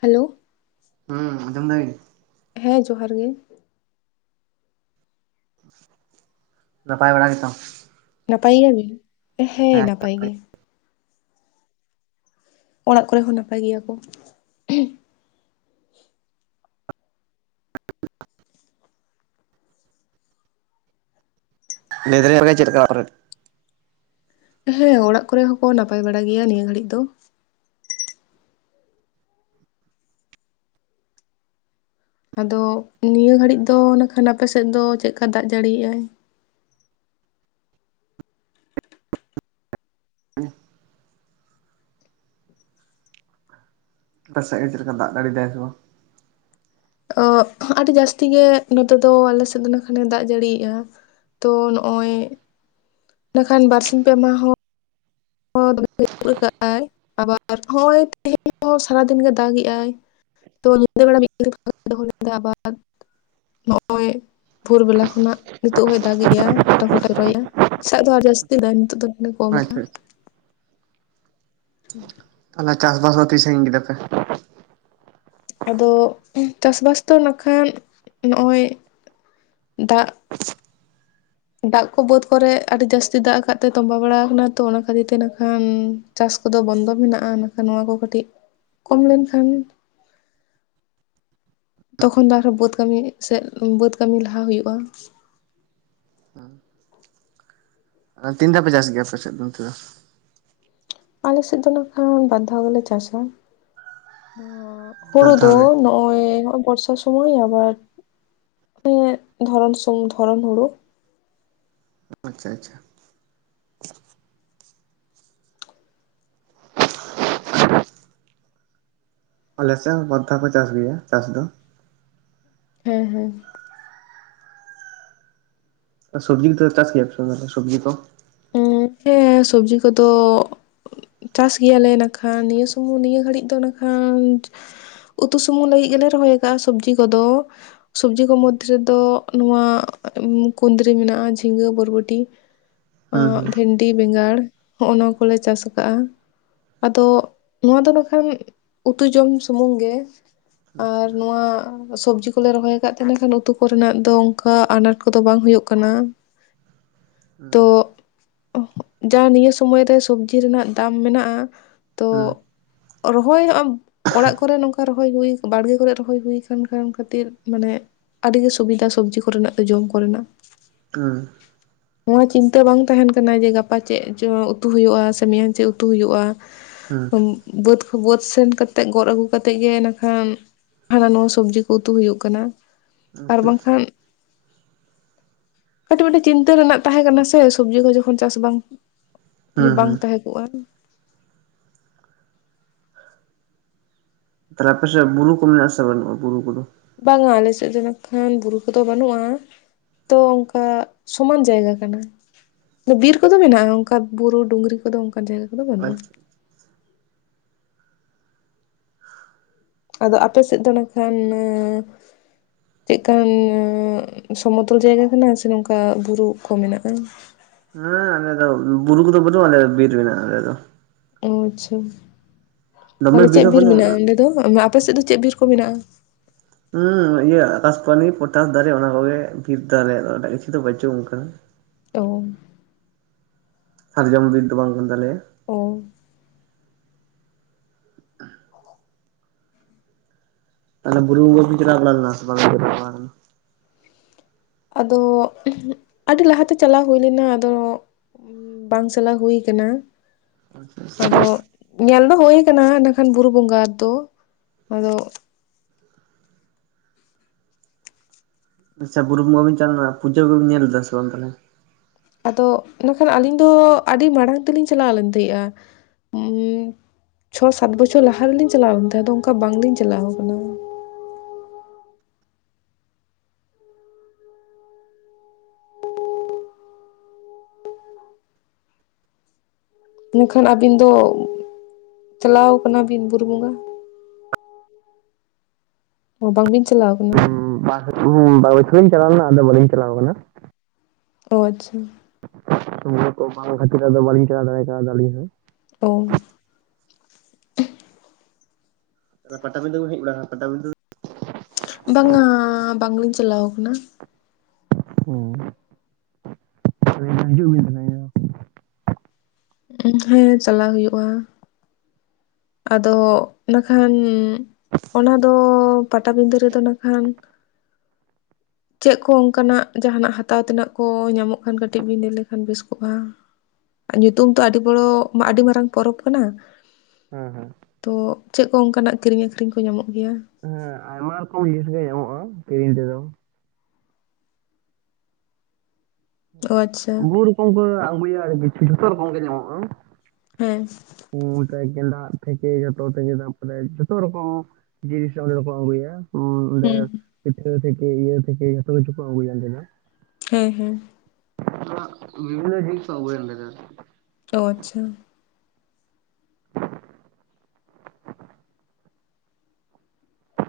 Hello. ᱦᱩᱸ ᱟᱧᱡᱚᱢ ᱫᱟᱵᱤᱱ᱾ ᱦᱮᱸ ᱡᱚᱦᱟᱨ ᱜᱮ᱾ ᱱᱟᱯᱟᱭ ᱵᱟᱲᱟ ᱜᱮ ᱛᱚ? ᱱᱟᱯᱟᱭ ᱜᱮᱭᱟ ᱵᱤᱱ, ᱦᱮᱸ ᱱᱟᱯᱟᱭ ᱜᱮ᱾ ᱚᱲᱟᱜ ᱠᱚᱨᱮ ᱦᱚᱸ ᱱᱟᱯᱟᱭ ᱜᱮᱭᱟ ᱠᱚ᱾ ᱞᱟᱹᱭ ᱫᱟᱹᱞᱤᱧ‌ ᱯᱮ‌ᱜᱮ ᱪᱮᱜ ᱞᱮᱠᱟ‌ ᱚᱣᱟᱜ ᱠᱚᱨᱮ? ᱦᱩᱸ ᱚᱲᱟᱜ ᱠᱚᱨᱮ ᱦᱚᱸ ᱠᱚ ᱱᱟᱯᱟᱭ ᱵᱟᱲᱟ ᱜᱮᱭᱟ ᱱᱤᱭᱟᱹ ᱜᱷᱟᱹᱲᱤᱡ ᱫᱚ᱾ ᱟᱫᱚ ᱱᱤᱭᱟᱹ ᱜᱷᱟᱹᱲᱤᱡ ᱫᱚ ᱱᱟ ᱠᱷᱟᱱ ᱟᱯᱮ ᱥᱮᱜ ᱫᱚ ᱪᱮᱜ ᱠᱟ ᱫᱟᱜ ᱡᱟᱹᱲᱤ ᱭᱮᱜ-ᱟᱭ? [unintelligible] ᱟᱯᱮ ᱥᱮᱡ ᱜᱮ ᱪᱮᱫ ᱞᱮᱠᱟ ᱫᱟᱜ ᱡᱟᱲᱤᱭ ᱫᱟᱭ ᱥᱮ ᱵᱟᱝ? ᱚᱜ ᱟᱰᱤ ᱡᱟᱥᱛᱤ ᱜᱮ ᱱᱚᱛᱮ ᱫᱚ ᱟᱞᱮ ᱥᱮᱜ ᱫᱚ ᱱᱟ ᱠᱷᱟᱱᱮ ᱫᱟᱜ ᱡᱟᱹᱲᱤᱭᱮᱜ-ᱟ᱾ ᱛᱚ ᱱᱚᱜ-ᱚᱭᱼᱼ ᱱᱟ ᱠᱷᱟᱱ ᱵᱟᱨ ᱥᱤᱧ ᱯᱮ ᱢᱟᱦᱟᱸ ᱦᱚᱸᱼᱼ [inaudible] ᱟᱵᱟᱨ ᱦᱚᱸᱜ-ᱚᱭ ᱛᱮᱦᱮᱧ ᱦᱚᱸ ᱥᱟᱨᱟ ᱫᱤᱱ ᱜᱮ ᱫᱟᱜᱮᱜ-ᱟᱭ᱾ [inaudible] ᱵᱷᱳᱨ ᱵᱮᱞᱟ ᱠᱷᱚᱱᱟᱜ ᱱᱤᱛᱚᱜ ᱦᱚᱸᱭ ᱫᱟᱜᱮᱜ-ᱟ ᱯᱷᱚᱴᱚ ᱯᱷᱚᱴᱟ ᱡᱚᱨᱚ ᱭᱮᱜ-ᱟ ᱥᱮᱛᱟᱜ ᱫᱚ ᱟᱨ ᱡᱟᱹᱥᱛᱤ ᱫᱟᱭ ᱱᱤᱛᱚᱜ ᱫᱚ᱾ ᱱᱮ ᱠᱚᱢ ᱟᱠᱟ᱾ ᱟᱪᱪᱷᱟ ᱟᱪᱪᱷᱟ ᱦᱩᱸ᱾ ᱛᱟᱦᱚᱞᱮ ᱪᱟᱥᱼᱵᱟᱥ ᱫᱚ ᱛᱤ ᱥᱟᱺᱜᱤᱧ ᱠᱮᱫᱟ ᱯᱮ? ᱟᱫᱚ ᱩᱸ ᱪᱟᱥᱼᱵᱟᱥ ᱫᱚ ᱱᱟᱠᱷᱟᱱ ᱱᱚᱜ-ᱚᱭ ᱫᱟᱜᱼᱼ ᱫᱟᱜ ᱠᱚ ᱵᱟᱹᱛ ᱠᱚᱨᱮ ᱟᱰᱤ ᱡᱟᱥᱛᱤ ᱫᱟᱜ ᱟᱠᱟᱜ ᱛᱮ ᱛᱚᱸᱵᱟ ᱵᱟᱲᱟᱣ ᱠᱟᱱᱟ ᱛᱚ ᱚᱱᱟ ᱠᱷᱟᱹᱛᱤᱨ ᱛᱮ ᱱᱟᱠᱷᱟᱱᱼᱼ ᱪᱟᱥ ᱠᱚᱫᱚ ᱵᱚᱱᱫᱚ ᱢᱮᱱᱟᱜ-ᱟ ᱱᱟᱠᱷᱟᱱ ᱱᱚᱣᱟ ᱠᱚ ᱠᱟᱹᱴᱤᱡ ᱠᱚᱢ ᱞᱮᱱᱠᱷᱟᱱᱼᱼ ᱛᱚᱠᱷᱚᱱ ᱫᱚ ᱟᱨᱦᱚᱸ ᱵᱟᱹᱛ ᱠᱟᱹᱢᱤ ᱥᱮᱜ ᱵᱟᱹᱛ ᱠᱟᱹᱢᱤ ᱞᱟᱦᱟ ᱦᱩᱭᱩᱜ-ᱟ᱾ ᱟ ᱛᱤᱱ ᱫᱷᱟᱣ ᱯᱮ ᱪᱟᱥ ᱜᱮᱭᱟ ᱟᱯᱮ ᱥᱮᱜ ᱫᱚ ᱚᱱᱛᱮ ᱫᱚ? ᱟᱞᱮ ᱥᱮᱜ ᱫᱚ ᱱᱟᱠᱷᱟᱱ ᱵᱟᱨ ᱫᱷᱟᱣ ᱜᱮᱞᱮ‌ ᱪᱟᱥᱟ ᱟᱸᱻᱜ ᱵᱟᱨ ᱦᱩᱲᱩ ᱫᱷᱟᱣ ᱫᱚ ᱜᱮ ᱱᱚᱜᱼᱼ ᱚᱸᱭ ᱱᱚᱜ-ᱚᱭ ᱵᱚᱨᱥᱟ ᱥᱩᱢᱟᱹᱭ ᱟᱵᱟᱨ ᱮᱸᱫ ᱫᱷᱚᱨᱚᱱ ᱥᱚᱢ ᱫᱷᱚᱨᱚᱱ ᱦᱩᱲᱩ᱾ ᱟᱪᱪᱷᱟ ᱟᱪᱷᱟ᱾ ᱟᱞᱮ ᱥᱮᱜ ᱦᱚᱸ ᱵᱟᱨ ᱫᱷᱟᱣ ᱠᱚ ᱪᱟᱥ ᱜᱮᱭᱟ ᱪᱟᱥ ᱫᱚ᱾ ᱦᱮᱸ ᱦᱮᱸ᱾ ᱟ ᱥᱩᱵᱽᱡᱤ ᱚᱱᱛᱮ ᱪᱟᱥ ᱜᱮᱭᱟ ᱯᱮ ᱥᱮ ᱵᱟ ᱥᱚᱵᱽᱡᱤ ᱠᱚ? ᱜᱚᱝᱠᱮ ᱥᱚᱵᱽᱡᱤ ᱠᱚᱫᱚᱼᱼ ᱩᱸ ᱪᱟᱥ ᱜᱮᱭᱟ ᱞᱮ ᱱᱟᱠᱷᱟᱱ ᱱᱤᱭᱟᱹ ᱥᱩᱢᱩᱝ ᱱᱤᱭᱟᱹ ᱜᱷᱟᱹᱲᱤᱡ ᱫᱚ ᱱᱟᱠᱷᱟᱱᱼᱼ ᱩᱛᱩ ᱥᱩᱢᱩᱝ ᱞᱟᱹᱜᱤᱜ ᱜᱮᱞᱮ ᱨᱚᱦᱚᱭ ᱠᱟᱜ-ᱟ ᱥᱚᱵᱽᱡᱤ ᱠᱚᱫᱚ ᱥᱚᱵᱽᱡᱤ ᱠᱚ ᱢᱚᱫᱽᱫᱷᱮ ᱨᱮᱫᱚᱼᱼ ᱱᱚᱣᱟ ᱮ ᱠᱩᱸᱱᱫᱽᱨᱤ ᱢᱮᱱᱟᱜ-ᱟ ᱡᱷᱤᱸᱜᱟᱹ ᱵᱚᱨᱵᱚᱴᱤ ᱦᱩᱸ ᱟᱸᱜᱼᱼ ᱦᱩᱸ ᱰᱤ ᱵᱮᱸᱜᱟᱲ ᱦᱚᱸᱜ ᱱᱟ ᱠᱚᱞᱮ ᱪᱟᱥ ᱠᱟᱜ-ᱟ᱾ ᱟᱫᱚ ᱱᱚᱣᱟ ᱫᱚ ᱱᱟᱠᱷᱟᱱ ᱩᱛᱩ ᱡᱚᱢ ᱥᱩᱢᱩᱝ ᱜᱮ᱾ ᱟᱪᱪᱷᱟ ᱟᱨ ᱱᱚᱣᱟᱼᱼ ᱥᱚᱵᱽᱡᱤ ᱠᱚᱞᱮ ᱨᱚᱦᱚᱭ ᱠᱟᱜ ᱛᱮ ᱤᱱᱟᱹ ᱠᱷᱟᱱ ᱩᱛᱩ ᱠᱚᱨᱮ ᱱᱟᱜ ᱫᱚ ᱚᱜᱠᱟ ᱟᱱᱟᱴ ᱠᱚᱫᱚ ᱵᱟᱝ ᱦᱩᱭᱩᱜ ᱠᱟᱱᱟ᱾ ᱦᱩᱸ ᱛᱚᱜ ᱡᱟ ᱱᱤᱭᱟᱹ ᱥᱚᱢᱚᱭ ᱨᱮ ᱥᱚᱵᱽᱡᱤ ᱨᱮᱱᱟᱜ ᱫᱟᱢ ᱢᱮᱱᱟᱜ-ᱟ ᱛᱚᱼᱼ ᱦᱩᱸ᱾ ᱨᱚᱦᱚᱭ ᱦᱚᱸ ᱚᱲᱟᱜ ᱠᱚᱨᱮ ᱱᱚᱝᱠᱟ ᱨᱚ ᱦᱳᱭ ᱦᱩᱭ ᱵᱟᱲᱜᱮ ᱠᱚᱨᱮ ᱨᱚᱦᱚᱭ ᱦᱩᱭ ᱠᱟᱱ ᱠᱷᱟᱱ ᱠᱷᱟᱹᱛᱤᱨ ᱢᱟᱱᱮ ᱟᱹᱰᱤ ᱜᱮ ᱥᱩᱵᱤᱫᱷᱟ ᱥᱚᱵᱽᱡᱤ ᱠᱚᱨᱮᱱᱟᱜ ᱫᱚ ᱡᱚᱢ ᱠᱚᱨᱮᱱᱟᱜ᱾ ᱦᱩᱸ ᱱᱚᱣᱟ ᱪᱤᱱᱛᱟᱹ ᱵᱟᱝ ᱛᱟᱦᱮᱱ ᱠᱟᱱᱟ ᱡᱮ ᱜᱟᱯᱟ ᱪᱮᱫ ᱪᱚ ᱩᱛᱩ ᱦᱩᱭᱩᱜᱼᱟ ᱥᱮ ᱢᱮᱭᱟᱝ ᱪᱮᱫ ᱩᱛᱩ ᱦᱩᱭᱩᱜᱼᱟ᱾ ᱦᱩᱸ ᱵᱟᱹᱫᱽ ᱠᱚ ᱵᱟᱹᱫᱽ ᱥᱮᱱ ᱠᱟᱛᱮᱫ ᱜᱚᱫ ᱟᱹᱜᱩ ᱠᱟᱛᱮᱜ ᱜᱮ ᱱᱟᱠᱷᱟᱱ ᱦᱟᱱᱟ ᱱᱟᱣᱟ ᱥᱚᱵᱽᱡᱤ ᱠᱚ ᱩᱛᱩ ᱦᱩᱭᱩᱜ ᱠᱟᱱᱟ᱾ ᱟᱨ ᱟᱪᱪᱷᱟ ᱟᱪᱪᱷᱟ ᱵᱟᱝᱠᱷᱟᱱ ᱠᱟᱹᱴᱤᱡ ᱢᱟᱴᱤᱱ ᱪᱤᱱ ᱛᱟᱹ ᱨᱮᱱᱟᱜ ᱛᱟᱸᱦᱮ ᱠᱟᱱᱟ ᱥᱮ ᱥᱚᱵᱽᱡᱤ ᱠᱚ ᱡᱚᱠᱷᱚᱱ ᱪᱟᱥ ᱵᱟᱝ, ᱡᱩ ᱦᱩᱸ ᱵᱟᱝ ᱦᱩᱸ ᱛᱟᱸᱦᱮ ᱠᱚᱜᱼᱟ᱾ ᱛᱟᱦᱞᱮ ᱟᱯᱮ ᱥᱮᱫ ᱵᱩᱨᱩ ᱠᱚ ᱢᱮᱱᱟᱜ ᱟᱥᱮ ᱵᱟᱱᱩᱜᱼᱟ ᱵᱩᱨᱩ ᱠᱚᱫᱚ? ᱵᱟᱝᱟ ᱟᱞᱮ ᱥᱮᱫ ᱫᱚ ᱱᱟᱠᱷᱟᱱ ᱵᱩᱨᱩ ᱠᱚᱫᱚ ᱵᱟᱹᱱᱩᱜᱼᱟ᱾ ᱛᱚ ᱚᱱᱠᱟ ᱥᱚᱢᱟᱱ ᱡᱟᱭᱜᱟ ᱠᱟᱱᱟ᱾ ᱵᱤᱨ ᱠᱚᱫᱚ ᱢᱮᱱᱟᱜᱼᱟ ᱚᱱᱠᱟ ᱵᱩᱨᱩ ᱰᱩᱜᱽᱨᱤ ᱠᱚᱫᱚ ᱚᱱᱠᱟᱱ ᱡᱟᱭᱜᱟ ᱠᱚᱫᱚ ᱵᱟᱹᱱᱩᱜᱼᱟ᱾ ᱟᱪᱪᱷᱟ [unintelligible] ᱟᱫᱚ ᱟᱯᱮ ᱥᱮᱫ ᱫᱚ ᱱᱟᱠᱷᱟᱱ ᱱᱟ ᱪᱮᱫ ᱠᱟᱱ ᱥᱚᱢᱚᱛᱚᱞ ᱡᱟᱭᱜᱟ ᱠᱟᱱᱟ ᱥᱮ ᱱᱚᱝᱠᱟ ᱵᱩᱨᱩ ᱠᱚ ᱢᱮᱱᱟᱜᱼᱟ? ᱦᱮᱸ ᱟᱞᱮ ᱫᱚ ᱵᱩᱨᱩ ᱠᱚᱫᱚ ᱵᱟᱱᱩᱜᱼᱟ ᱟᱞᱮ ᱫᱚ ᱵᱤᱨ ᱢᱮᱱᱟᱜ-ᱟ ᱟᱞᱮ ᱫᱚ᱾ ᱚ ᱟᱪᱪᱷᱟ ᱫᱚᱢᱮ ᱛᱟᱦᱞᱮ ᱪᱮᱫ ᱦᱚᱸ ᱵᱤᱨ ᱵᱟᱹᱱᱩᱜᱼᱟ ᱢᱮᱱᱟᱜᱼᱟ ᱚᱸᱰᱮ ᱫᱚ, ᱟᱸ ᱟᱯᱮ ᱥᱮᱫ ᱫᱚ ᱪᱮᱫ ᱵᱤᱨ ᱠᱚ ᱢᱮᱱᱟᱜᱼᱟ? ᱩᱸ ᱤᱭᱟᱹ ᱟᱠᱟᱥᱯᱟᱱᱤ ᱯᱚᱴᱟᱥ ᱫᱟᱨᱮ ᱚᱱᱟ ᱠᱚᱜᱮ ᱵᱤᱨ ᱫᱚ ᱟᱞᱮᱭᱟᱜ ᱫᱚ ᱮᱴᱟᱜ ᱠᱤᱪᱷᱩ ᱫᱚ ᱵᱟᱹᱪᱩᱜᱼᱟ ᱚᱝᱠᱟ ᱼᱼ ᱛᱚ ᱥᱟᱨᱡᱟᱢ ᱵᱤᱨ ᱫᱚ ᱵᱟᱝ ᱠᱟᱱ ᱛᱟᱞᱮᱭᱟ᱾ ᱚ ᱛᱟᱦᱞᱮ ᱵᱩᱨᱩ ᱵᱚᱸᱜᱟ ᱵᱤᱱ ᱪᱟᱞᱟᱣ ᱵᱟᱲᱟ ᱞᱮᱱᱟ ᱥᱮᱵᱟᱝ [inaudible] ᱫᱚ ᱵᱟᱝ? ᱟᱫᱚ ᱩᱸᱦ ᱩᱸ ᱟᱹᱰᱤ ᱞᱟᱦᱟᱛᱮ ᱪᱟᱞᱟᱣ ᱦᱩᱭ ᱞᱮᱱᱟ ᱟᱫᱚ ᱵᱟᱝ ᱪᱟᱞᱟᱣ ᱦᱩᱭ ᱠᱟᱱᱟ᱾ ᱟᱫᱚ ᱧᱮᱞ ᱫᱚ ᱦᱩᱭ ᱠᱟᱱᱟ ᱤᱱᱟᱹ ᱠᱷᱟᱱ ᱵᱩᱨᱩ ᱵᱚᱸᱜᱟ ᱟᱫᱚ, ᱟᱫᱚ ᱟᱪᱪᱷᱟ ᱵᱩᱨᱩ ᱵᱚᱸᱜᱟ ᱵᱤᱱ ᱪᱟᱞᱟᱣ ᱞᱮᱱᱟ ᱯᱩᱡᱟᱹ ᱠᱚᱵᱤᱱ ᱧᱮᱞ ᱞᱮᱫᱟ ᱥᱮ ᱵᱟᱝ ᱛᱟᱦᱞᱮ? ᱟᱫᱚ ᱤᱱᱟᱹ ᱠᱷᱟᱱ ᱟᱹᱞᱤᱧ ᱫᱚ ᱟᱹᱰᱤ ᱢᱟᱲᱟᱝ ᱛᱮᱞᱤᱧ ᱪᱟᱞᱟᱣ ᱞᱮᱱ ᱛᱟᱦᱮᱸᱜᱼᱟ᱾ ᱪᱷᱚ ᱥᱟᱛ ᱵᱚᱪᱷᱚᱨ ᱞᱟᱦᱟ ᱨᱮᱞᱤᱧ ᱪᱟᱞᱟᱣ ᱞᱮᱱ ᱛᱟᱦᱮᱸ ᱟᱫᱚ ᱚᱝᱠᱟ ᱵᱟᱝᱞᱤᱧ ᱪᱟᱞᱟᱣ ᱠᱟᱱᱟ ᱾ ᱤᱱᱟᱹ ᱠᱷᱟᱱ ᱟᱹᱵᱤᱱ ᱫᱚ ᱪᱟᱞᱟᱣ ᱠᱟᱱᱟ ᱵᱤᱱ ᱵᱩᱨᱩ ᱵᱚᱸᱜᱟ? ᱚ ᱵᱟᱝ ᱵᱤᱱ ᱪᱟᱞᱟᱣ ᱠᱟᱱᱟ᱾ ᱦᱩᱸ ᱟᱨ ᱠᱟᱹᱴᱤᱡ ᱵᱟᱨ ᱵᱚᱪᱷᱚᱨ ᱤᱧ ᱪᱟᱞᱟᱣ ᱞᱮᱱᱟ ᱟᱫᱚ ᱵᱟᱹᱞᱤᱧ ᱪᱟᱞᱟᱣ ᱠᱟᱱᱟ᱾ ᱚ ᱟᱪᱪᱷᱟ ᱢᱚᱱᱮ ᱠᱚ ᱵᱟᱝ ᱠᱷᱟᱹᱛᱤᱨ ᱟᱫᱚ ᱵᱟᱹᱞᱤᱧ ᱪᱟᱞᱟᱣ ᱫᱟᱲᱮᱭ ᱠᱟᱣᱫᱟ ᱟᱞᱤᱧ ᱦᱚᱸ᱾ ᱚ ᱟᱫᱚ ᱯᱟᱛᱟᱵᱤᱸᱫᱷᱟᱹ ᱵᱤᱱ ᱦᱮᱡ ᱵᱟᱲᱟᱣ-ᱟ ᱯᱟᱛᱟᱵᱤᱸᱫᱷᱟᱹ? ᱵᱟᱝ-ᱟᱻ ᱵᱟᱝᱞᱤᱧ ᱪᱟᱞᱟᱣ ᱠᱟᱱᱟ᱾ ᱦᱩᱸ [inaudible] ᱦᱤᱡᱩᱜ ᱵᱤᱱ ᱛᱟᱞᱦᱮ᱾ ᱩᱸ ᱦᱮᱸ ᱪᱟᱞᱟᱣ ᱦᱩᱭᱩᱜᱼᱟ᱾ ᱟᱫᱚ ᱤᱱᱟᱹ ᱠᱷᱟᱱᱻ ᱚᱱᱟ ᱫᱚ ᱯᱟᱴᱟᱵᱤᱸᱫᱷᱟᱹ ᱨᱮᱫᱚ ᱱᱟ ᱠᱷᱟᱱ ᱪᱮᱫ ᱠᱚ ᱚᱸᱠᱟᱱᱟᱜ ᱡᱟᱦᱟᱱᱟᱜ ᱦᱟᱛᱟᱣ ᱛᱮᱱᱟᱜ ᱠᱚ ᱧᱟᱢᱚᱜ ᱠᱷᱟᱱ ᱠᱟᱹᱴᱤᱡ ᱵᱤᱱ ᱞᱟᱹᱭ ᱞᱮᱠᱷᱟᱱ ᱵᱮᱥ ᱠᱚᱜᱼᱟ? ᱧᱩᱛᱩᱢ ᱛᱚ ᱟᱹᱰᱤ ᱵᱚᱲᱚ ᱟᱹᱰᱤ ᱢᱟᱨᱟᱝ ᱯᱚᱨᱚᱵᱽ ᱠᱟᱱᱟ᱾ ᱦᱚᱸᱦᱚᱸ, ᱛᱚ ᱪᱮᱫ ᱠᱚ ᱚᱸᱠᱟᱱᱟᱜ ᱠᱤᱨᱤᱧ ᱟᱹᱠᱷᱨᱤᱧ ᱠᱚ ᱧᱟᱢᱚᱜ ᱜᱮᱭᱟ? ᱦᱮᱸ ᱟᱭᱢᱟ ᱨᱚᱠᱚᱢ ᱡᱤᱱᱤᱥ ᱜᱮ ᱧᱟᱢᱚᱜᱼᱟ ᱠᱤᱨᱤᱧ ᱛᱮᱫᱚ᱾ ᱚ ᱟᱪᱪᱷᱟ [unintelligible] ᱨᱚᱠᱚᱢ ᱠᱚ ᱟᱜᱩᱭᱟ ᱮ ᱠᱤᱪᱷᱩ ᱡᱷᱚᱛᱚ ᱨᱚᱠᱚᱢ ᱜᱮ ᱧᱟᱢᱚᱜᱼᱟ᱾ ᱦᱮᱸ, ᱯᱩ ᱛᱟᱭ ᱜᱮᱸᱫᱟᱜ ᱛᱷᱮᱠᱮ ᱡᱚᱛᱚ ᱛᱷᱮᱠᱮ ᱫᱟᱢ ᱵᱚᱞᱮ ᱡᱚᱛᱚ ᱨᱚᱠᱚᱢ ᱡᱤᱱᱤᱥ ᱚᱸᱰᱮ ᱫᱚᱠᱚ ᱟᱹᱜᱩᱭᱟ᱾ ᱩᱸ ᱚᱸᱰᱮ ᱦᱮᱸ ᱯᱤᱴᱷᱟᱹ ᱛᱷᱮᱠᱮ ᱤᱭᱟᱹ ᱛᱷᱮᱠᱮ ᱡᱷᱚᱛᱚ ᱠᱤᱪᱩ ᱠᱚ ᱚᱸᱰᱮ ᱫᱚ᱾ ᱦᱮᱸ ᱦᱮᱸ, [unintelligible] ᱚ ᱟᱪᱪᱷᱟ,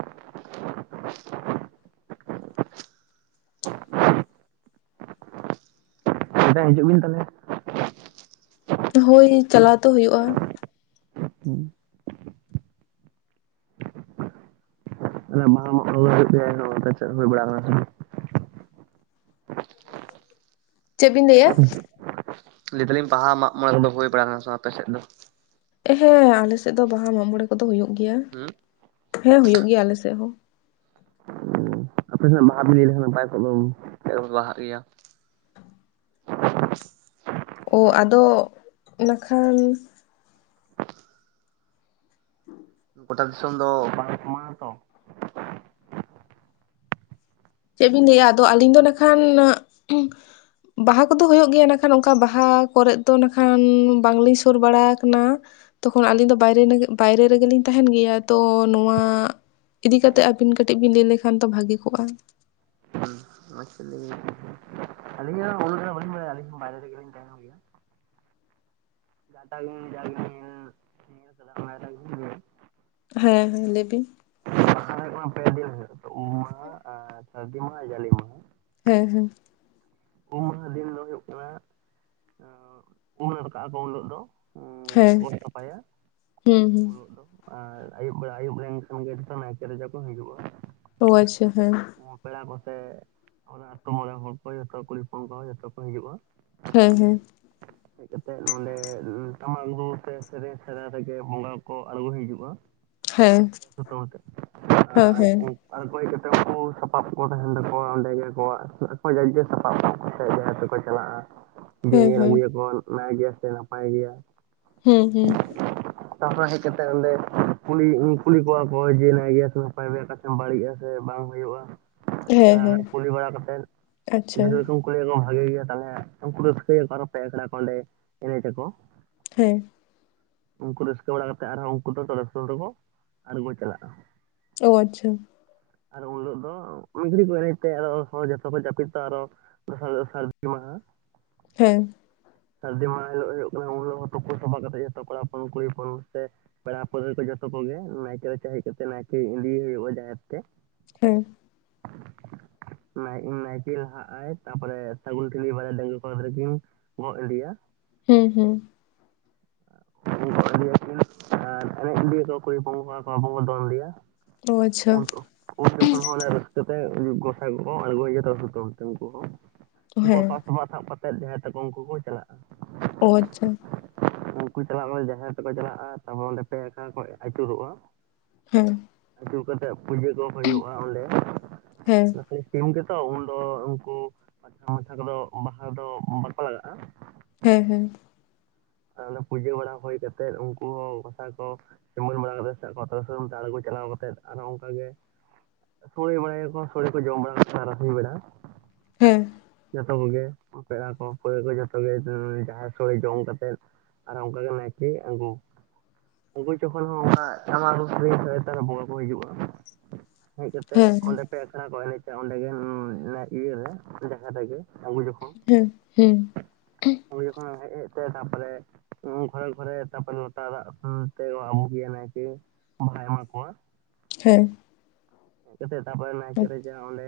[inaudible] [inaudible] ᱦᱤᱡᱩᱜ ᱵᱤᱱ ᱛᱟᱦᱚᱞᱮ ᱦᱳᱭ ᱪᱟᱞᱟᱣ ᱛᱚ ᱦᱩᱭᱩᱜ-ᱟ᱾ ᱦᱩᱸ, [inaudible] ᱪᱮᱫ ᱵᱤᱱ ᱞᱟᱹᱭᱮᱜ-ᱟ? [inaudible] ᱞᱟᱹᱭ ᱫᱟᱞᱤᱧ ᱵᱟᱦᱟ ᱢᱟᱜ ᱢᱚᱲᱮ ᱠᱚ ᱫᱚ ᱦᱩᱭ ᱵᱟᱲᱟ ᱠᱟᱱᱟ ᱥᱮ ᱵᱟᱝ ᱟᱯᱮ ᱥᱮᱫ ᱫᱚ? ᱦᱮᱸ ᱟᱞᱮᱥᱮᱫ ᱫᱚ ᱵᱟᱦᱟ ᱢᱟᱜ ᱢᱚᱬᱮ ᱠᱚᱫᱚ ᱦᱩᱭᱩᱜ ᱜᱮᱭᱟ᱾ ᱦᱩᱸ ᱦᱮᱸ ᱦᱩᱭᱩᱜ ᱜᱮᱭᱟ ᱟᱞᱮᱥᱮᱫ ᱦᱚᱸ᱾ [inaudible] ᱵᱟᱦᱟ ᱵᱤᱞᱤ ᱞᱟᱹᱭ [inaudible] ᱵᱟᱦᱟᱜ ᱜᱮᱭᱟ᱾ ᱚ ᱟᱫᱚ ᱤᱱᱟᱹᱠᱷᱟᱱ ᱜᱚᱴᱟ ᱫᱤᱥᱚᱢ ᱫᱚ ᱵᱟᱝ ᱢᱟ ᱛᱚ ᱪᱮᱫ ᱵᱤᱱ ᱞᱟᱹᱭᱮᱜ-ᱟ ᱟᱫᱚ ᱟᱞᱤᱧ ᱫᱚ ᱱᱟᱹᱠᱷᱟᱱ ᱵᱟᱦᱟ ᱠᱚᱫᱚ ᱦᱩᱭᱩᱜ ᱜᱮᱭᱟ᱾ ᱮᱸᱰᱮᱠᱷᱟᱱ ᱚᱱᱠᱟ ᱵᱟᱦᱟ ᱠᱚᱨᱜ ᱫᱚ ᱱᱟᱹᱠᱷᱟᱱ ᱵᱟᱝᱞᱤᱧ ᱥᱩᱨ ᱵᱟᱲᱟ ᱠᱟᱱᱟ᱾ ᱛᱚᱠᱷᱚᱱ ᱟᱹᱞᱤᱧ ᱫᱚ ᱵᱟᱭᱨᱮ ᱱᱮᱜᱮ ᱵᱟᱭᱨᱮ ᱨᱮᱜᱮᱞᱤᱧ ᱛᱟᱦᱮᱱ ᱜᱮᱭᱟ᱾ ᱛᱚ ᱱᱚᱣᱟ ᱤᱫᱤ ᱠᱟᱛᱮᱫ ᱟᱹᱵᱤᱱ ᱠᱟᱹᱴᱤᱡ ᱵᱤᱱ ᱞᱟᱹᱭ ᱞᱮᱠᱷᱟᱱ ᱛᱚ ᱵᱷᱟᱹᱜᱤ ᱠᱚᱜ-ᱟ᱾ ᱟᱪᱪᱷᱟ [inaudible] ᱟᱞᱤᱧ ᱦᱚᱸ ᱦᱩᱞ [inaudible] ᱵᱟᱲᱟᱭᱟ ᱵᱟᱭᱨᱮ ᱨᱮᱜᱮ ᱞᱤᱧ ᱛᱟᱦᱮᱱ ᱜᱮᱭᱟ᱾ [inaudible] ᱦᱮᱸ ᱦᱮᱸ ᱞᱟᱹᱭ ᱵᱤᱱ᱾ [inaudible] ᱯᱮ ᱫᱤᱱ ᱦᱩᱭᱩᱜ ᱟᱛᱚ ᱩᱢ ᱢᱟᱦᱟ, ᱟᱨ ᱥᱟᱹᱨᱫᱤ ᱢᱟᱦᱟ, ᱡᱟᱞᱮ ᱢᱟᱦᱟ᱾ ᱦᱮᱸ ᱦᱮᱸ, ᱩᱢ ᱟᱦᱟ ᱫᱤᱱ ᱫᱚ ᱦᱩᱭᱩᱜ ᱠᱟᱱᱟ, ᱮᱸᱜ ᱩᱢ ᱱᱟᱲᱠᱟᱜ ᱟᱠᱚ ᱩᱱᱦᱤᱞᱳᱜ ᱫᱚ᱾ ᱦᱮᱸ ᱡᱟᱦᱟᱸ [inaudible] ᱥᱟᱯᱷᱟᱭᱟ ᱦᱩᱸ ᱦᱩᱸ ᱩᱱ ᱞᱚᱜ ᱫᱚ᱾ ᱟᱨ ᱟᱹᱭᱩᱵ ᱵᱮᱲᱟ ᱟᱹᱭᱩᱵ ᱞᱮᱱᱠᱷᱟᱱ ᱱᱟᱭᱠᱮ ᱨᱮᱡᱟ ᱠᱚ ᱦᱤᱡᱩᱜ-ᱟ᱾ ᱚ ᱟᱪᱪᱷᱟ ᱦᱮᱸ ᱩᱸ ᱯᱮᱲᱟ ᱠᱚᱥᱮ ᱟᱹᱛᱩ ᱢᱚᱬᱮ ᱦᱚᱲ ᱠᱚ ᱡᱚᱛᱚ ᱠᱩᱲ ᱦᱚᱯᱚᱱ ᱠᱚᱦᱚᱸ ᱡᱚᱛᱚ ᱠᱚ ᱦᱤᱡᱩᱜ-ᱟ᱾ ᱦᱮᱸ ᱦᱮᱸ, ᱦᱮᱡ ᱠᱟᱛᱮᱜ ᱱᱚᱸᱰᱮ ᱴᱟᱢᱟᱠ ᱨᱩ ᱛᱮ ᱥᱮᱨᱮᱸᱧ ᱥᱮᱬᱟ ᱨᱮᱜᱮ ᱵᱚᱸᱜᱟ ᱠᱚ ᱟᱬᱜᱚ ᱦᱤᱡᱩᱜ-ᱟ᱾ ᱦᱮᱸ ᱥᱚᱛᱢ ᱟᱛᱮᱫ ᱦᱮᱸ ᱦᱮᱸ [unintelligible] ᱟᱨ ᱚᱠᱚᱭ ᱠᱟ ᱠᱟᱛᱮ ᱩᱱᱠᱩ, ᱥᱟᱯᱟᱵ ᱠᱚ ᱛᱟᱦᱮᱸᱱ ᱛᱟᱠᱚᱣᱟ ᱚᱸᱰᱮ ᱜᱮ ᱟᱠᱚᱣᱟᱜ, ᱟᱠᱚᱣᱟᱜ ᱡᱟᱨ ᱡᱳᱨ᱾ ᱥᱟᱯᱟᱵ ᱥᱟᱵ ᱠᱟᱛᱮᱫ ᱜᱮ ᱡᱟᱦᱮᱨ ᱛᱮᱠᱚ ᱪᱟᱞᱟᱜ-ᱟ᱾ ᱡᱮ ᱦᱮᱸ ᱧᱮᱞ ᱦᱮᱸ ᱟᱹᱜᱩᱭᱟᱠᱚ ᱱᱟᱭ ᱜᱮᱭᱟ ᱥᱮ ᱱᱟᱯᱟᱭ ᱜᱮᱭᱟ᱾ ᱦᱮᱸ ᱦᱮᱸ᱾ ᱛᱟᱯᱚᱨᱮ ᱦᱮᱡ ᱠᱟᱛᱮᱜ ᱚᱸᱰᱮ, ᱠᱩᱞᱤ ᱠᱩᱞᱤ ᱠᱚᱣᱟ ᱠᱚ ᱡᱮ ᱦᱮᱸᱱᱟᱭ ᱜᱮᱭᱟ ᱥᱮ ᱱᱟᱯᱟᱭ ᱵᱮ ᱥᱮᱢ ᱵᱟᱹᱲᱤᱡ ᱟᱥᱮ ᱵᱟᱝ ᱦᱩᱭᱩᱜ-ᱟ, ᱦᱮᱸ ᱟᱨ ᱚᱱᱟ ᱦᱮᱸ ᱠᱩᱞᱤ ᱵᱟᱲᱟ ᱠᱟᱛᱮᱫ ᱟᱪᱪᱷᱟ ᱨᱚᱠᱚᱢ ᱠᱩᱞᱤ ᱠᱚᱢ ᱵᱷᱟᱜᱮ ᱜᱮᱭᱟ ᱛᱟᱦᱚᱸᱞᱮ ᱩᱱᱠᱩ ᱫᱚ ᱨᱟᱹᱥᱠᱟᱹᱭᱟ ᱠᱚ ᱟᱨᱚ ᱯᱮ ᱮᱷᱲᱟ ᱠᱚ ᱚᱸᱰᱮ ᱮᱱᱮᱡᱟ ᱠᱚ᱾ ᱦᱮᱸ᱾ ᱩᱱᱠᱩ ᱨᱟᱹᱥᱠᱟᱹ ᱵᱟᱲᱟ ᱠᱟᱛᱮᱫ ᱟᱨᱦᱚᱸ ᱩᱱᱠᱩ ᱫᱚ ᱛᱚᱲᱮ ᱥᱩᱛᱟᱹᱢ ᱛᱮ ᱠᱚ ᱟᱲᱜᱳ ᱪᱟᱞᱟᱜ-ᱟ᱾ ᱚ ᱟᱪᱪᱷᱟ᱾ ᱟᱨ ᱩᱱ ᱦᱤᱞᱳᱜ ᱫᱚ, ᱢᱤᱫ ᱜᱷᱟᱹᱲᱤ ᱠᱚ ᱮᱱᱮᱡ ᱛᱮ ᱟᱫᱚ ᱦᱚᱲ ᱡᱚᱛᱚ ᱡᱟᱹᱯᱤᱫ ᱛᱟ ᱟᱨᱚ ᱫᱚᱥᱟᱨ ᱦᱤᱞᱟᱹᱜ ᱫᱚ ᱥᱟᱹᱨᱫᱤ ᱢᱟᱦᱟ᱾ ᱦᱮᱸ᱾ ᱥᱟᱹᱨᱫᱤ ᱢᱟᱦᱟ ᱦᱤᱞᱳᱜ ᱦᱩᱭᱩᱜ ᱠᱟᱱᱟ ᱩᱱ ᱦᱤᱞᱳᱜ ᱦᱚ ᱛᱩᱯᱩ ᱥᱟᱯᱷᱟ ᱠᱟᱛᱮᱜ ᱡᱚᱛᱚ ᱠᱚᱲᱟ ᱦᱚᱯᱚᱱ ᱠᱩᱲᱤ ᱦᱚᱯᱚᱱ ᱥᱮ ᱯᱮᱲᱟ ᱯᱟᱹᱲᱦᱟᱹ ᱠᱚ ᱡᱚᱛᱚ ᱠᱚᱜᱮ, ᱱᱟᱭᱠᱮᱹ ᱨᱟᱪᱟ ᱦᱮᱡ ᱠᱟᱛᱮ, ᱱᱟᱭᱠᱮᱹ ᱤᱫᱤᱭᱮ ᱦᱩᱭᱩᱜ-ᱟ ᱡᱟᱦᱮᱨ ᱛᱮ ᱦᱮᱸ᱾ ᱱᱟᱭ ᱱᱟᱭᱠᱮᱹ ᱞᱟᱦᱟᱜ ᱟᱭ ᱛᱟᱯᱚᱨᱮ ᱥᱟᱹᱜᱩᱱ ᱴᱷᱤᱞᱤ ᱵᱟᱨᱭᱟ ᱰᱟᱹᱝᱜᱣᱟᱹ ᱠᱚᱲᱟ ᱜᱤᱫᱽᱨᱟᱹ ᱠᱤᱱ ᱜᱚᱸᱜ ᱤᱰᱤᱭᱟ᱾ ᱦᱩᱸ ᱦᱩᱸ᱾ [unintelligible] ᱮᱸ ᱮᱱᱮᱡ ᱤᱫᱤᱭᱟ ᱠᱚ ᱠᱩᱲᱤ ᱦᱚᱯᱚᱱ ᱠᱚᱲᱟ ᱦᱚᱯᱚᱱ ᱠᱚ ᱫᱚᱝ ᱤᱫᱤᱭᱟ᱾ ᱚ ᱟᱪᱪᱷᱟ ᱩᱞ ᱠᱚ᱾ ᱩᱱ ᱡᱚᱠᱷᱚᱱ ᱦᱚᱸ ᱚᱱᱮ ᱨᱟᱹᱥᱠᱟᱹ ᱛᱮ ᱜᱚᱸᱥᱟᱭ ᱠᱚ ᱠᱚ ᱟᱬᱜᱳ ᱦᱤᱡᱩ ᱛᱚᱲᱮ ᱥᱩᱛᱟᱹᱢ ᱛᱮ ᱩᱱᱠᱩ ᱦᱚᱸ ᱩᱱᱠᱩᱣᱟᱜ ᱦᱮᱸ ᱯᱷᱟᱥᱴᱵᱟᱸ ᱥᱟᱵ ᱠᱟᱛᱮᱫ ᱡᱟᱦᱮᱸᱨ ᱛᱮᱠᱚ ᱩᱱᱠᱩ ᱠᱚ ᱪᱟᱞᱟᱜ-ᱟ᱾ ᱚ ᱟᱪᱪᱷᱟ᱾ ᱩᱱᱠᱩ ᱪᱟᱞᱟᱜ ᱨᱮ ᱡᱟᱦᱮᱨ ᱛᱮᱠᱚ ᱪᱟᱞᱟᱜ-ᱟ ᱛᱟᱨᱯᱚᱨ ᱚᱸᱰᱮ ᱯᱮ ᱫᱷᱟᱣ ᱠᱚ ᱟᱹᱪᱩᱨᱚᱜ-ᱟ᱾ ᱦᱮᱸ᱾ ᱟᱹᱪᱩᱨ ᱠᱟᱛᱮᱫ ᱯᱩᱡᱟᱹ ᱠᱚ ᱦᱩᱭᱩᱜ-ᱟ ᱚᱸᱰᱮ᱾ ᱦᱮᱸ ᱥᱤᱢ ᱜᱮᱛᱚ ᱩᱱᱫᱚ ᱩᱱᱠᱩ ᱢᱟᱪᱷᱟ ᱢᱟᱪᱷᱟ ᱠᱚᱫᱚ ᱵᱟᱦᱟ ᱫᱚ ᱵᱟᱠᱚ ᱞᱟᱜᱟᱜ-ᱟ᱾ ᱦᱮᱸ ᱦᱮᱸ᱾ ᱚᱰᱮᱸ ᱯᱩᱡᱟᱹ ᱵᱟᱲᱟ ᱦᱳᱭ ᱠᱟᱛᱮᱫ ᱩᱱᱠᱩ ᱦᱚᱸ ᱜᱚᱴᱟ ᱠᱚ᱾ ᱥᱤᱢᱟᱹᱱ ᱵᱟᱲᱟ ᱠᱟᱛᱮᱫ ᱠᱚᱣᱟ ᱛᱚᱲᱮ ᱥᱩᱛᱟᱹᱢ ᱛᱮ ᱟᱬᱜᱚ ᱪᱟᱞᱟᱣ ᱠᱟᱛᱮ ᱟᱨᱦᱚᱸ ᱚᱱᱠᱟ ᱜᱮ ᱥᱳᱲᱮ ᱵᱟᱲᱟᱭᱟ ᱠᱚ ᱥᱳᱲᱮ ᱠᱚ ᱡᱚᱢ ᱵᱟᱲᱟ ᱠᱟᱛᱮ ᱛᱟᱨᱟ ᱥᱤᱧ ᱵᱮᱲᱟ ᱦᱮᱸ᱾ ᱡᱚᱛᱚ ᱠᱚᱜᱮ ᱯᱮᱲᱟ ᱠᱚ ᱯᱟᱹᱲᱦᱟᱹ ᱡᱷᱚᱛᱚ ᱜᱮ [inaudible] ᱡᱟᱦᱮᱨ ᱥᱳᱲᱮ ᱡᱚᱢ ᱠᱟᱛᱮᱜ ᱟᱨ ᱚᱱᱠᱟ ᱜᱮ ᱱᱟᱭᱜᱮ ᱟᱹᱜᱩ ᱟᱹᱜᱩᱭ ᱡᱚᱠᱷᱚᱱ ᱦᱚᱸ ᱚᱱᱠᱟ ᱴᱟᱢᱟᱠ ᱨᱩ [unintelligible] ᱵᱚᱸᱜᱟ ᱠᱚ ᱦᱤᱡᱩᱜ-ᱟ᱾ ᱦᱮᱡ ᱠᱟᱛᱮᱜ ᱚᱸᱰᱮ ᱯᱮ ᱟᱹᱠᱷᱲᱟ ᱠᱚ ᱮᱱᱮᱡ ᱪᱟ, ᱚᱸᱰᱮ ᱜᱮ [inaudible] ᱤᱭᱟᱹᱨᱮ ᱡᱟᱦᱮᱨ ᱨᱮᱜᱮ ᱟᱹᱜᱩ ᱡᱚᱠᱷ ᱦᱩᱸ ᱦᱩᱸ᱾ ᱦᱳᱭ ᱡᱚᱠᱷᱚᱱ ᱦᱮᱡ ᱦᱮᱡ ᱛᱮ ᱨᱮ ᱜᱷᱟᱹᱲᱤ ᱯᱚᱨᱮ ᱛᱟᱨᱯᱚᱨᱮ ᱞᱚᱴᱟ ᱫᱟᱜ ᱟᱛᱮ ᱟᱵᱩᱜᱮᱭᱟ ᱱᱟᱭᱠᱮ᱾ ᱵᱟᱦᱟᱭ ᱮᱢᱟ ᱠᱚᱣᱟ᱾ ᱦᱮᱸ᱾ ᱦᱮᱡ ᱠᱟᱛᱮᱜ ᱛᱟᱨᱯᱚᱨᱮ ᱱᱟᱭᱠᱮ ᱨᱟᱪᱟ ᱚᱸᱰᱮ,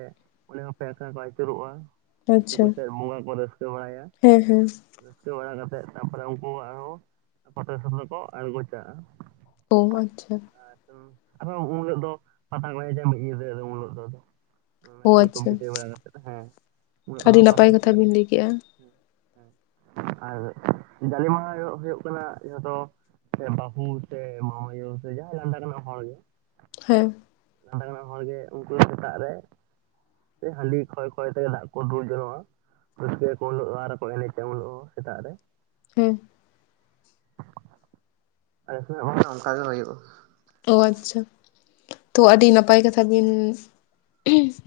ᱚᱸᱰᱮ ᱦᱚᱸ ᱯᱮ ᱟᱠᱷᱟᱲᱟ ᱠᱚ ᱟᱹᱪᱩᱨᱚᱜ-ᱟ᱾ ᱟᱴᱩᱯᱟᱛᱮᱫ ᱵᱚᱸᱜᱟ ᱠᱚ ᱨᱟᱹᱥᱠᱟᱹ ᱵᱟᱲᱟᱭᱟ᱾ ᱨᱟᱹᱥᱠᱟᱹ ᱵᱟᱲᱟ ᱠᱟᱛᱮᱫ ᱛᱟᱨᱯᱚᱨᱮ ᱩᱱᱠᱩ ᱟᱨᱦᱚᱸ ᱠᱟᱛᱮᱠ ᱠᱚ ᱫᱚ ᱠᱚ ᱟᱬᱜᱚ ᱪᱟᱜᱼᱟ᱾ ᱳ ᱟᱪᱪᱷᱟ ᱟᱨ ᱟᱨᱦᱚᱸ ᱩᱱ ᱦᱤᱞᱳᱜ ᱫᱚ [unintelligible] ᱢᱤᱫ ᱧᱤᱫᱟᱹ ᱩᱱ ᱦᱤᱞᱳᱜ ᱫᱚ᱾ ᱱᱟᱭᱠᱮ ᱠᱚᱢ ᱟᱪᱪᱷᱟ ᱵᱤᱫᱟᱹ ᱵᱟᱲᱟ ᱟᱹᱰᱤ ᱱᱟᱯᱟᱭ ᱠᱟᱛᱮᱫ ᱠᱟᱛᱷᱟ ᱦᱮᱸ ᱵᱤᱱ [inaudible] ᱞᱟᱹᱭ ᱠᱮᱜᱼᱟ᱾ ᱟᱨ ᱡᱟᱲᱤ ᱢᱟ ᱦᱩᱭᱩᱜ ᱠᱟᱱᱟ ᱡᱚᱛᱚᱼᱼ ᱥᱮ ᱵᱟᱹᱦᱩ ᱥᱮ ᱢᱟᱢᱟᱭᱩ ᱥᱮ ᱡᱟᱦᱟᱸᱟᱭ ᱞᱟᱸᱫᱟ ᱜᱟᱱᱚᱜ ᱦᱚᱲᱜᱮ᱾ ᱦᱮᱸ᱾ ᱞᱟᱱᱫᱟᱸ ᱜᱟᱱᱚᱜ ᱦᱚᱲ ᱜᱮ ᱩᱱᱠᱩ ᱥᱮᱛᱟᱜ ᱨᱮ... ᱮ ᱦᱟᱸᱰᱤ ᱠᱷᱚᱭ ᱠᱷᱚᱭ ᱛᱮ ᱫᱟᱜ ᱠᱚ ᱫᱩᱞ ᱡᱚᱝ-ᱟ᱾ ᱨᱟᱹᱥᱠᱟᱹᱠᱚ ᱩᱞᱩᱜᱼᱟ ᱟᱨᱚᱠᱚ ᱮᱱᱮᱡᱟ ᱩᱱ ᱦᱤᱞᱳᱜ ᱥᱮᱛᱟᱜ ᱨᱮ᱾ ᱦᱮᱸ ᱟᱥᱮᱜ ᱦᱚᱸ ᱚᱱᱠᱟ ᱜᱮ ᱦᱩᱭᱩᱜ-ᱟ᱾ ᱚ ᱟᱪᱪᱷᱟ ᱛᱚ ᱟᱹᱰᱤ ᱱᱟᱯᱟᱭ ᱠᱟᱛᱷᱟ ᱵᱤᱱ ᱩᱸ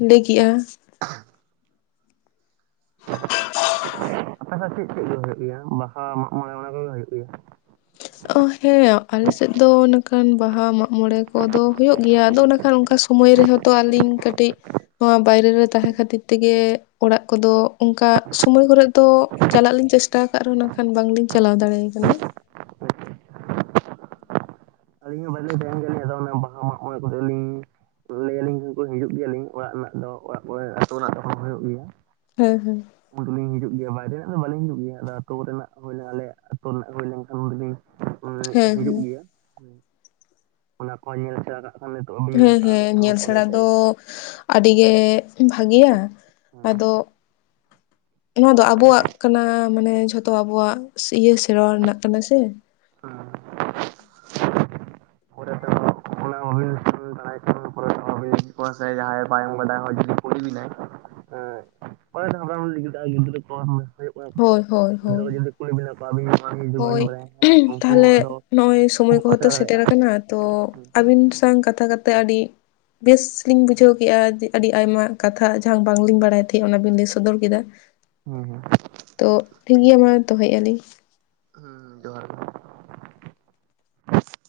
ᱞᱟᱹᱭ ᱠᱮᱫᱼᱟ᱾ [unintelligible] ᱟᱯᱮ ᱥᱮᱜ ᱪᱮᱫ ᱪᱮᱫ ᱜᱮ ᱦᱩᱭᱩᱜ ᱜᱮᱭᱟ ᱵᱟᱦᱟ, ᱢᱟᱜ ᱢᱚᱬᱮ ᱚᱱᱟ ᱠᱚᱜᱮ ᱦᱩᱭᱩᱜ ᱜᱮᱭᱟ᱾ ᱚ ᱦᱮᱸ ᱟᱞᱮ ᱥᱮᱫ ᱫᱚ ᱮᱱᱟᱹᱠᱷᱟᱱ ᱵᱟᱦᱟ ᱢᱟᱜᱢᱚᱬᱮ ᱠᱚᱫᱚ ᱦᱩᱭᱩᱜ ᱜᱮᱭᱟ ᱟᱫᱚ ᱚᱱᱟ ᱠᱷᱟᱱ ᱚᱱᱠᱟᱼᱼᱼ ᱥᱚᱢᱚᱭ ᱨᱮᱦᱚᱸ ᱛᱚ ᱟᱹᱞᱤᱧ ᱠᱟᱹᱴᱤᱡᱼᱼ ᱱᱚᱣᱟ ᱵᱟᱭᱨᱮ ᱨᱮ ᱛᱟᱦᱮᱸ ᱠᱷᱟᱹᱛᱤᱨ ᱛᱮᱜᱮ ᱚᱲᱟᱜ ᱠᱚᱫᱚ ᱚᱱᱠᱟ ᱥᱳᱢᱚᱭ ᱠᱚᱨᱮ ᱫᱚ ᱪᱟᱞᱟᱜ ᱞᱤᱧ ᱪᱮᱥᱴᱟ ᱟᱠᱟᱫ ᱨᱮᱦᱚᱸ ᱱᱟᱜᱷ ᱠᱷᱟᱱ ᱵᱟᱝᱞᱤᱧ ᱪᱟᱞᱟᱣ ᱫᱟᱲᱮᱭ ᱟᱠᱟᱱᱟ᱾ ᱟᱹᱞᱤᱧ ᱦᱚᱸ ᱵᱟᱹᱞᱤᱧ ᱛᱟᱸᱦᱮᱱ ᱠᱟᱱ ᱜᱮᱭᱟ [unintelligible] ᱵᱟᱦᱟ ᱢᱟᱜ ᱢᱚᱬᱮ ᱠᱚᱨᱮᱞᱤᱧ᱾ ᱞᱟᱹᱭ ᱟᱹᱞᱤᱧ ᱠᱷᱟᱱ ᱠᱚ ᱦᱤᱡᱩᱜ ᱜᱮᱭᱟᱞᱤᱧ ᱚᱲᱟᱜ ᱨᱮᱱᱟᱜ ᱫᱚ ᱚᱲᱟᱜ ᱠᱚᱨᱮ ᱟᱹᱛᱳ ᱨᱮᱱᱟᱜ ᱫᱚᱦᱚᱸ ᱦᱩᱭᱩᱜ ᱜᱮᱭᱟ᱾ ᱦᱮᱸ ᱦᱮᱸ᱾ ᱩᱱ ᱫᱚᱞᱤᱧ ᱦᱤᱡᱩᱜ ᱜᱮᱭᱟ ᱵᱟᱭᱨᱮ ᱨᱮᱱᱟᱜ ᱫᱚ ᱵᱟᱹᱞᱤᱧ ᱦᱤᱡᱩᱜ ᱜᱮᱭᱟ, ᱟᱫᱚ ᱟᱛᱩ ᱠᱚᱨᱮᱱᱟᱜ ᱦᱩᱭ ᱞᱮᱱᱟ ᱟᱞᱮ ᱟᱹᱛᱩ ᱨᱮᱱᱟᱜ ᱦᱩᱭ ᱞᱮᱱᱠᱷᱟᱱ ᱩᱱ ᱫᱚᱤᱧ ᱦᱮᱸ, ᱦᱮᱸ᱾ ᱦᱤᱡᱩᱜ ᱜᱮᱭᱟ ᱚᱱᱟ ᱠᱚᱦᱚᱸ ᱧᱮᱞ ᱥᱮᱬᱟ ᱠᱟᱜ ᱠᱷᱟᱱ ᱵᱟᱹᱧ ᱧᱮᱞ ᱦᱮᱸ ᱥᱮᱬᱟ ᱠᱟᱜ ᱦᱮᱸ ᱠᱷᱟᱱ ᱧᱮᱞ ᱥᱮᱬᱟ ᱯᱚᱨᱮᱛᱮ ᱫᱚ ᱟᱹᱰᱤ ᱜᱮ ᱵᱷᱟᱜᱮᱭᱟ᱾ ᱟᱫᱚ ᱱᱚᱣᱟ ᱫᱚ ᱟᱵᱚᱣᱟᱜ ᱠᱟᱱᱟ ᱢᱟᱱᱮ ᱡᱷᱚᱛᱚ ᱟᱵᱚᱣᱟᱜ ᱤᱭᱟᱹ ᱥᱮᱨᱣᱟ ᱨᱮᱱᱟᱜ ᱠᱟᱱᱟ ᱥᱮ᱾ [unintelligible] ᱯᱚᱨᱮ ᱛᱮ᱾ ᱚᱱᱟ ᱵᱟᱵᱤᱱ ᱵᱟᱲᱟᱭ ᱠᱷᱟᱱ ᱛᱮ ᱵᱟᱵᱤᱱ ᱯᱚᱨᱮ ᱥᱮ ᱡᱟᱦᱟᱸᱭ ᱵᱟᱝ ᱵᱟᱰᱟᱭ ᱦᱚᱲ ᱡᱫᱤ ᱠᱩᱞᱤ ᱵᱤᱱᱟᱭ᱾ [inaudible] ᱜᱤᱫᱽᱨᱟᱹ ᱠᱚ ᱦᱩᱭᱩᱜ ᱠᱟᱱᱟ ᱛᱚ ᱦᱳᱭ ᱦᱳᱭ ᱜᱤᱫᱽᱨᱟᱹ ᱦᱳᱭ ᱠᱚ ᱡᱩᱫᱤ᱾ ᱠᱩᱞᱤ ᱵᱤᱱᱟ ᱠᱚ ᱟᱹᱵᱤᱱ ᱱᱚᱣᱟ ᱜᱮ ᱡᱩᱫᱤ ᱦᱳᱭ ᱵᱟᱵᱤᱱ ᱵᱟᱲᱟᱭᱟ ᱦᱮᱸ ᱩᱱᱠᱩ ᱛᱟᱦᱚᱞᱮ ᱟᱫᱚ ᱱᱚᱜᱼᱚᱭ ᱩᱱᱠᱩ ᱥᱚᱢᱚᱭ ᱦᱚᱸ ᱵᱟᱠᱚ ᱠᱚᱦᱚᱸ ᱛᱚ ᱥᱮᱬᱟ ᱥᱮᱴᱮᱨ ᱫᱟᱲᱮᱭᱟᱜᱼᱟ᱾ ᱟᱠᱟᱱᱟ ᱛᱚ ᱟᱹᱵᱤᱱ ᱥᱟᱶ ᱠᱟᱛᱷᱟ ᱠᱟᱛᱮ ᱟᱹᱰᱤ ᱵᱮᱥ ᱞᱤᱧ ᱵᱩᱡᱷᱟᱹᱣ ᱠᱮᱫᱼᱟᱮ ᱟᱹᱰᱤ ᱟᱭᱢᱟ ᱠᱟᱛᱷᱟ ᱡᱟᱦᱟᱸ ᱵᱟᱝᱞᱤᱧ ᱵᱟᱲᱟᱭ ᱛᱟᱦᱮᱸᱜ ᱚᱱᱟ ᱵᱤᱱ ᱞᱟᱹᱭ ᱥᱚᱫᱚᱨ ᱠᱮᱫᱟ᱾ [unintelligible] ᱦᱩᱸᱦᱩᱸ ᱛᱚ ᱴᱷᱤᱠ ᱜᱮᱭᱟ ᱢᱟ ᱫᱚᱦᱚᱭᱮᱫᱼᱟ ᱞᱤᱧ᱾ ᱦᱩᱸ ᱡᱚᱦᱟᱨ ᱜᱮ